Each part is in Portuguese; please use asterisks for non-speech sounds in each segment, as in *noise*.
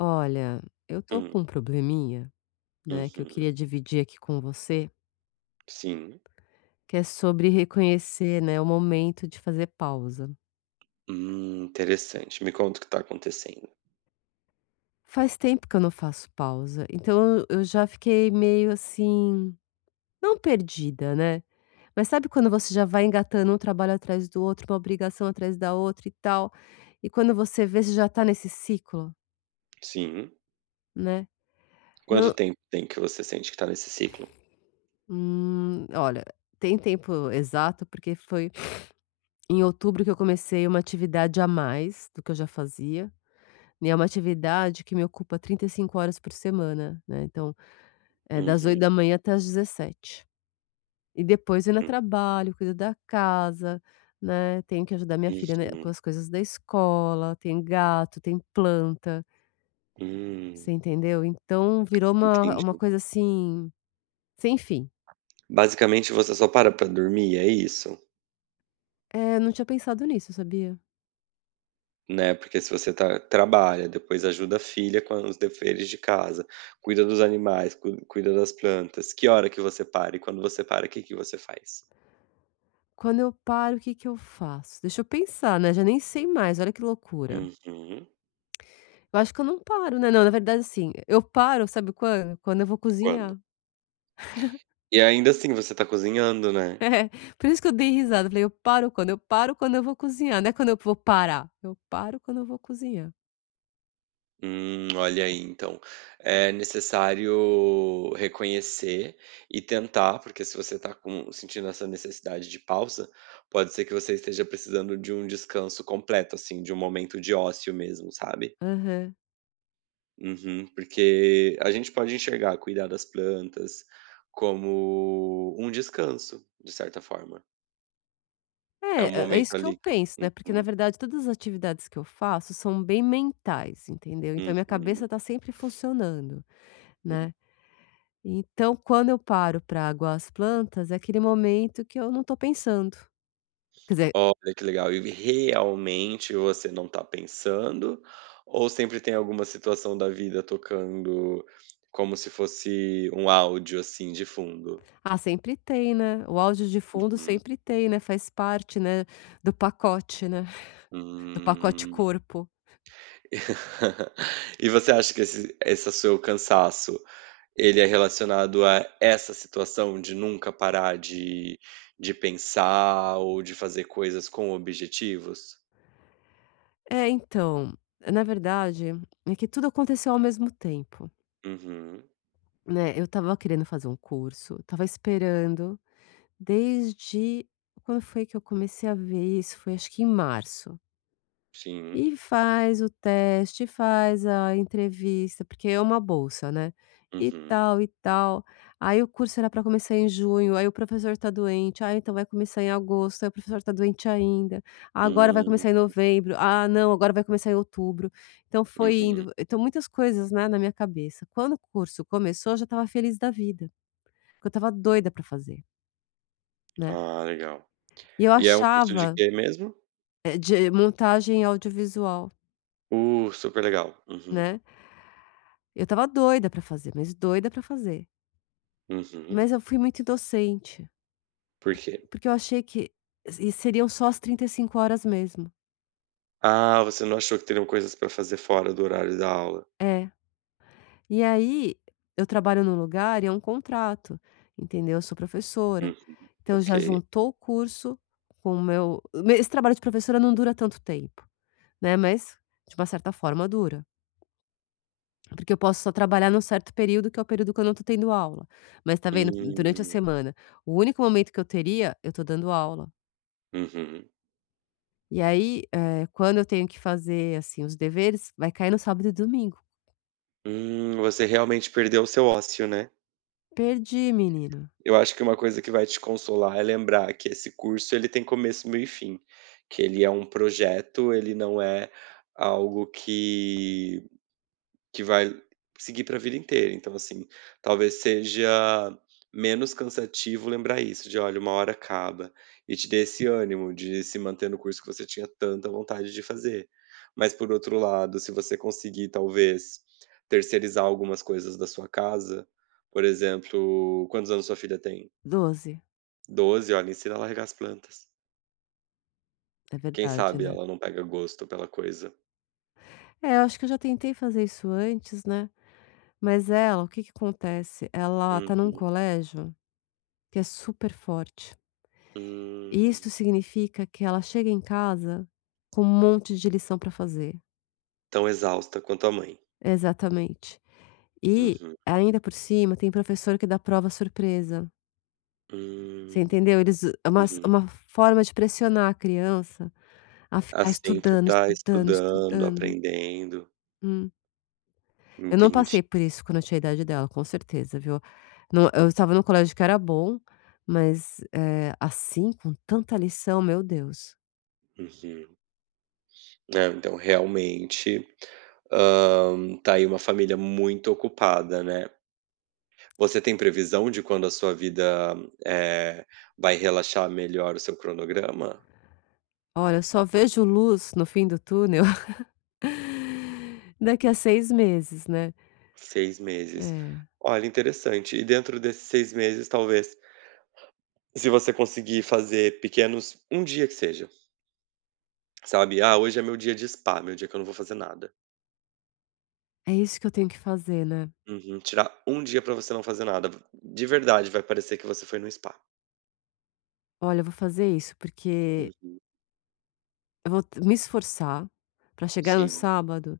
Olha, eu tô Hum, com um probleminha, né, que eu uhum, queria dividir aqui com você, sim. que é sobre reconhecer, né, o momento de fazer pausa. Interessante. Me conta o que está acontecendo. Faz tempo que eu não faço pausa, então eu já fiquei meio assim, não perdida, né? Mas sabe quando você já vai engatando um trabalho atrás do outro, uma obrigação atrás da outra e tal, e quando você vê, você já tá nesse ciclo, Sim. né? Quanto Eu, tempo tem que você sente que está nesse ciclo? Olha, tem tempo exato, porque foi em outubro que eu comecei uma atividade a mais do que eu já fazia, né, é uma atividade que me ocupa 35 horas por semana, né, então, é das oito Uhum, da manhã até as 17h. E depois eu ainda hum, trabalho, cuido da casa, né, tenho que ajudar minha filha, né, com uhum. as coisas da escola, tem gato, tem planta, você Hum, entendeu? Então virou uma entendi. uma coisa, assim, sem fim. Basicamente, você só para para dormir, é isso? É, eu não tinha pensado nisso, sabia? Né, porque se você tá trabalha, depois ajuda a filha com os deveres de casa, cuida dos animais, cuida das plantas. Que hora que você para? E quando você para, o que que você faz? Quando eu paro, o que que eu faço? Deixa eu pensar, né, já nem sei mais, olha que loucura. Uhum. Eu acho que eu não paro, né, não, na verdade, assim, eu paro, sabe quando? Quando eu vou Quando? cozinhar. *laughs* E ainda assim, você tá cozinhando, né? É, por isso que eu dei risada, falei: "Eu paro quando? Eu paro quando eu vou cozinhar, não é quando eu vou parar, eu paro quando eu vou cozinhar". Olha aí, então. É necessário reconhecer e tentar, porque se você está com sentindo essa necessidade de pausa, pode ser que você esteja precisando de um descanso completo, assim, de um momento de ócio mesmo, sabe? Aham. Uhum, porque a gente pode enxergar cuidar das plantas como um descanso, de certa forma. É um É, é momento isso que eu ali que. penso, né, porque na Uhum, verdade todas as atividades que eu faço são bem mentais, entendeu, então minha uhum. cabeça tá sempre funcionando, né. Então quando eu paro para aguar as plantas, é aquele momento que eu não tô pensando. Quer dizer. Olha que legal. E realmente você não tá pensando, ou sempre tem alguma situação da vida tocando como se fosse um áudio, assim, de fundo? Ah, sempre tem, né. O áudio de fundo Uhum. sempre tem, né, faz parte, né, do pacote, né, *laughs* do pacote Hum. corpo. *laughs* E você acha que esse essa seu cansaço, ele é relacionado a essa situação de nunca parar de pensar ou de fazer coisas com objetivos? É, então, na verdade, é que tudo aconteceu ao mesmo tempo, Uhum. né. Eu estava querendo fazer um curso, estava esperando desde quando foi que eu comecei a ver isso? Foi acho que em março. Sim. E faz o teste, faz a entrevista, porque é uma bolsa, né, e Uhum. tal e tal. Aí o curso era para começar em junho, aí o professor tá doente, ah, então vai começar em agosto, aí o professor tá doente ainda, ah, agora vai Hum. começar em novembro, ah, não, agora vai começar em outubro. Então foi Uhum. indo, então muitas coisas, né, na minha cabeça. Quando o curso começou eu já estava feliz da vida, porque eu estava doida para fazer, né. Ah, legal. E eu E é um curso de achava, quê mesmo? De montagem audiovisual, Super legal. Uhum, né. Eu estava doida pra fazer, mas doida pra fazer. uhum. Mas eu fui muito inocente, Por quê? porque eu achei que seriam só as 35 horas mesmo. Ah, você não achou que teriam coisas para fazer fora do horário da aula? É. E aí, eu trabalho num lugar e é um contrato, entendeu? Eu sou professora, Uhum, então ok. já juntou o curso com o meu esse trabalho de professora não dura tanto tempo, né, mas de uma certa forma dura, porque eu posso só trabalhar num certo período, que é o período que eu não tô tendo aula. Mas tá vendo, durante a Hum, semana, o único momento que eu teria, eu tô dando aula. uhum. E aí, quando eu tenho que fazer, assim, os deveres, vai cair no sábado e domingo. Você realmente perdeu o seu ócio, né. Perdi, menino. Eu acho que uma coisa que vai te consolar é lembrar que esse curso ele tem começo, meio e fim, que ele é um projeto, ele não é algo que vai seguir para a vida inteira. Então, assim, talvez seja menos cansativo lembrar isso, de: "Olha, uma hora acaba", e te dê esse ânimo de se manter no curso que você tinha tanta vontade de fazer. Mas, por outro lado, se você conseguir, talvez, terceirizar algumas coisas da sua casa, por exemplo, quantos anos sua filha tem? 12. 12, olha, ensina ela a regar as plantas. É Quem verdade, sabe né. ela não pega gosto pela coisa. É, eu acho que eu já tentei fazer isso antes, né, mas ela, o que que acontece, ela tá num Uhum. colégio que é super forte. E isso Hum. significa que ela chega em casa com um monte de lição para fazer. Tão exausta quanto a mãe. Exatamente. E, Uhum. ainda por cima, tem professor que dá prova surpresa. Você Hum, entendeu? Eles é uhum. uma forma de pressionar a criança a Ah, ficar sempre estudando, tá estudando, estudando, estudando. aprendendo. Hum. Eu não Entendi. passei por isso quando eu tinha a idade dela, com certeza, viu. Não, eu estava num colégio que era bom, mas, assim, com tanta lição, meu Deus. Uhum. É, então realmente, hã, tá aí uma família muito ocupada, né. Você tem previsão de quando a sua vida, eh, vai relaxar melhor o seu cronograma? Olha, eu só vejo luz no fim do túnel *laughs* daqui a 6 meses, né. 6 meses. É, Olha, interessante. E dentro desses 6 meses, talvez, se você conseguir fazer pequenos um dia que seja, sabe. "Ah, hoje é meu dia de spa, meu dia que eu não vou fazer nada". é isso que eu tenho que fazer, né. Uhum. Tirar um dia pra você não fazer nada. De verdade, vai parecer que você foi no spa. Olha, eu vou fazer isso, porque Uhum. eu vou t me esforçar pra chegar no Sim. sábado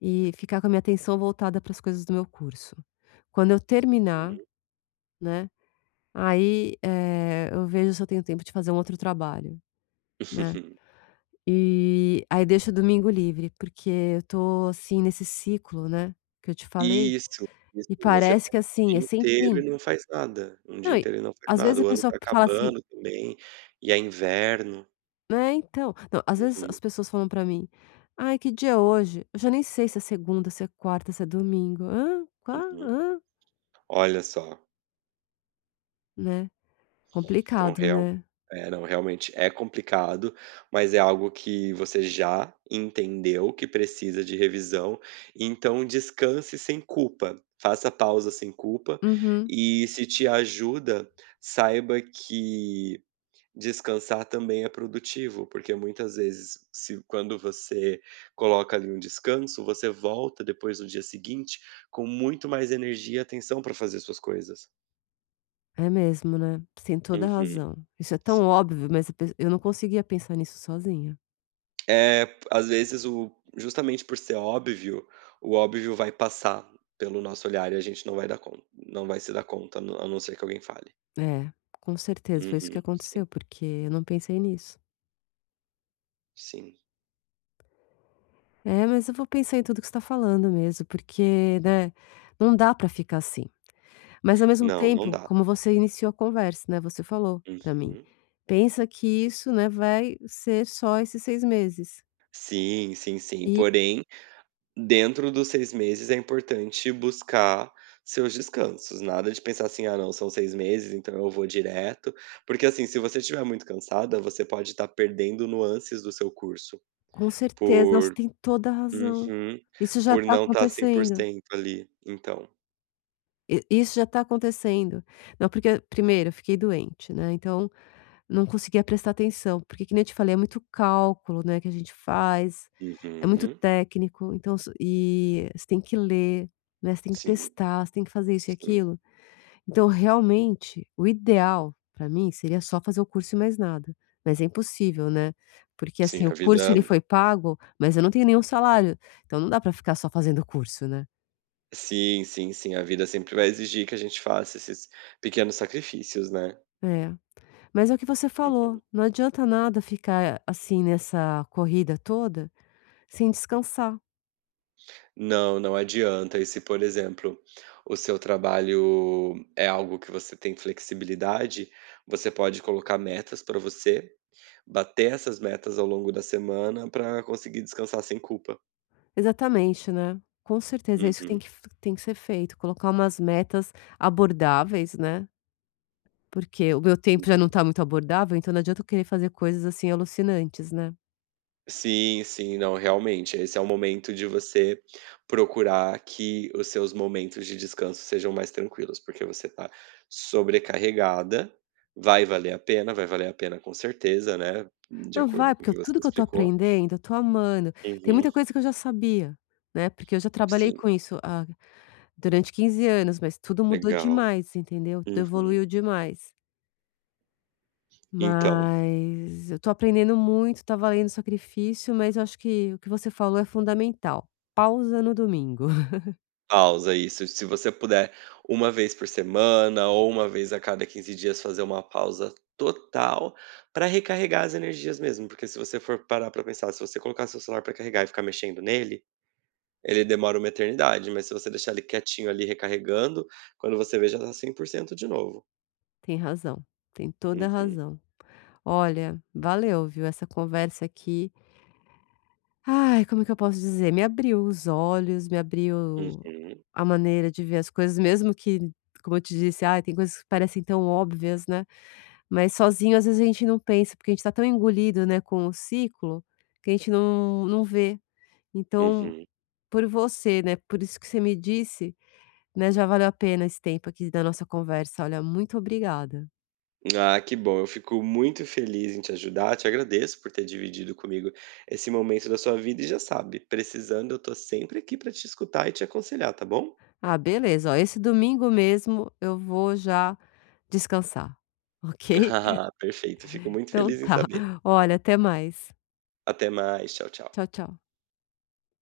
e ficar com a minha atenção voltada para as coisas do meu curso. Quando eu terminar, Uhum. né, aí, eu vejo se eu tenho tempo de fazer um outro trabalho, né. *laughs* E aí deixo o domingo livre, porque eu tô, assim, nesse ciclo, né, que eu te falei, Isso, isso. e Você parece pega que, o assim, dia é sem inteiro fim. e não faz nada. Um dia Não, e inteiro e não faz às vezes nada. a O ano pessoa tá fala assim, acabando também, e é inverno. né? Então. Não, às vezes Uhum, as pessoas falam para mim: "Ai, que dia é hoje?" Eu já nem sei se é segunda, se é quarta, se é domingo. Hã? Qua, uhum. hã? Olha só. Né. Então Complicado, real né? Não, realmente é complicado, mas é algo que você já entendeu que precisa de revisão, então descanse sem culpa, faça pausa sem culpa, Uhum. e se te ajuda, saiba que descansar também é produtivo, porque muitas vezes se quando você coloca ali um descanso, você volta depois no dia seguinte com muito mais energia e atenção para fazer suas coisas. É mesmo, né. Você tem toda a Uhum, razão. Isso é tão sim. óbvio, mas a pe eu não conseguia pensar nisso sozinha. É, às vezes o justamente por ser óbvio, o óbvio vai passar pelo nosso olhar e a gente não vai se dar conta, a não ser que alguém fale. É, com certeza, foi isso que Uhum, sim, aconteceu, porque eu não pensei nisso. sim. É, mas eu vou pensar em tudo que você tá falando mesmo, porque, né, não dá para ficar assim. Mas ao mesmo Não, não tempo, dá. como você iniciou a conversa, né, você falou para mim: Uhum. "Pensa que isso, né, vai ser só esses 6 meses". Sim, sim, sim. E Porém, dentro dos 6 meses é importante buscar seus descansos, nada de pensar assim: "Ah não, são 6 meses, então eu vou direto", porque assim, se você estiver muito cansada, você pode estar perdendo nuances do seu curso com certeza, não, você por tem toda a razão. Uhum. Isso já Por está não estar cem por acontecendo. cento ali, então. E isso já está acontecendo. Não, porque primeiro eu fiquei doente, né, então não conseguia prestar atenção, porque que nem eu te falei, é muito cálculo, né, que a gente faz, é muito Uhum. técnico, então s e você tem que ler, né, você tem que Sim, testar, você tem que fazer isso e sim, aquilo. Então realmente, o ideal para mim seria só fazer o curso e mais nada, mas é impossível, né, porque sim, assim, o a curso vida ele foi pago, mas eu não tenho nenhum salário, então não dá para ficar só fazendo o curso, né. sim, sim, sim, a vida sempre vai exigir que a gente faça esses pequenos sacrifícios, né. É. Mas é o que você falou, Uhum. não adianta nada ficar assim nessa corrida toda sem descansar. Não, não adianta. E se, por exemplo, o seu trabalho é algo que você tem flexibilidade, você pode colocar metas pra você, bater essas metas ao longo da semana pra conseguir descansar sem culpa. Exatamente, né. Com certeza é isso que tem Uhum. que f tem que ser feito, colocar umas metas abordáveis, né, porque o meu tempo já não está muito abordável, então não adianta eu querer fazer coisas assim alucinantes, né. Sim, sim, não, realmente, esse é o momento de você procurar que os seus momentos de descanso sejam mais tranquilos, porque você tá sobrecarregada, vai valer a pena, vai valer a pena com certeza, né, de Não, vai, acordo com o porque que você tudo que eu estou explicou. aprendendo, eu estou amando. Tem Uhum, muita coisa que eu já sabia, né, porque eu já trabalhei sim, com isso, ah, durante 15 anos, mas tudo mudou legal. demais, entendeu, tudo Uhum. evoluiu demais. Então Mas eu tô aprendendo muito, tá valendo sacrifício, mas eu acho que o que você falou é fundamental. Pausa no domingo. *laughs* Pausa, isso. Se você puder, uma vez por semana ou uma vez a cada 15 dias fazer uma pausa total para recarregar as energias mesmo, porque se você for parar para pensar, se você colocar seu celular para carregar e ficar mexendo nele, ele demora uma eternidade, mas se você deixar ele quietinho ali recarregando, quando você vê já tá 100% de novo. Tem razão, tem toda a Uhum, razão. Olha, valeu, viu, essa conversa aqui. Ai, como é que eu posso dizer? Me abriu os olhos, me abriu uhum, a maneira de ver as coisas, mesmo que, como eu te disse, ai, tem coisas que parecem tão óbvias, né? Mas sozinho, às vezes, a gente não pensa, porque a gente tá tão engolido, né, com o ciclo, que a gente não, não vê. Então, uhum. por você, né, por isso que você me disse, né, já valeu a pena esse tempo aqui da nossa conversa, olha, muito obrigada. Ah, que bom. Eu fico muito feliz em te ajudar. Te agradeço por ter dividido comigo esse momento da sua vida. E já sabe, precisando, eu tô sempre aqui para te escutar e te aconselhar, tá bom? Ah, beleza, ó, esse domingo mesmo eu vou já descansar, *laughs* ok? *laughs* Ah, perfeito. Fico muito Então feliz em tá, saber. olha, até mais. Até mais. Tchau, tchau. Tchau, tchau.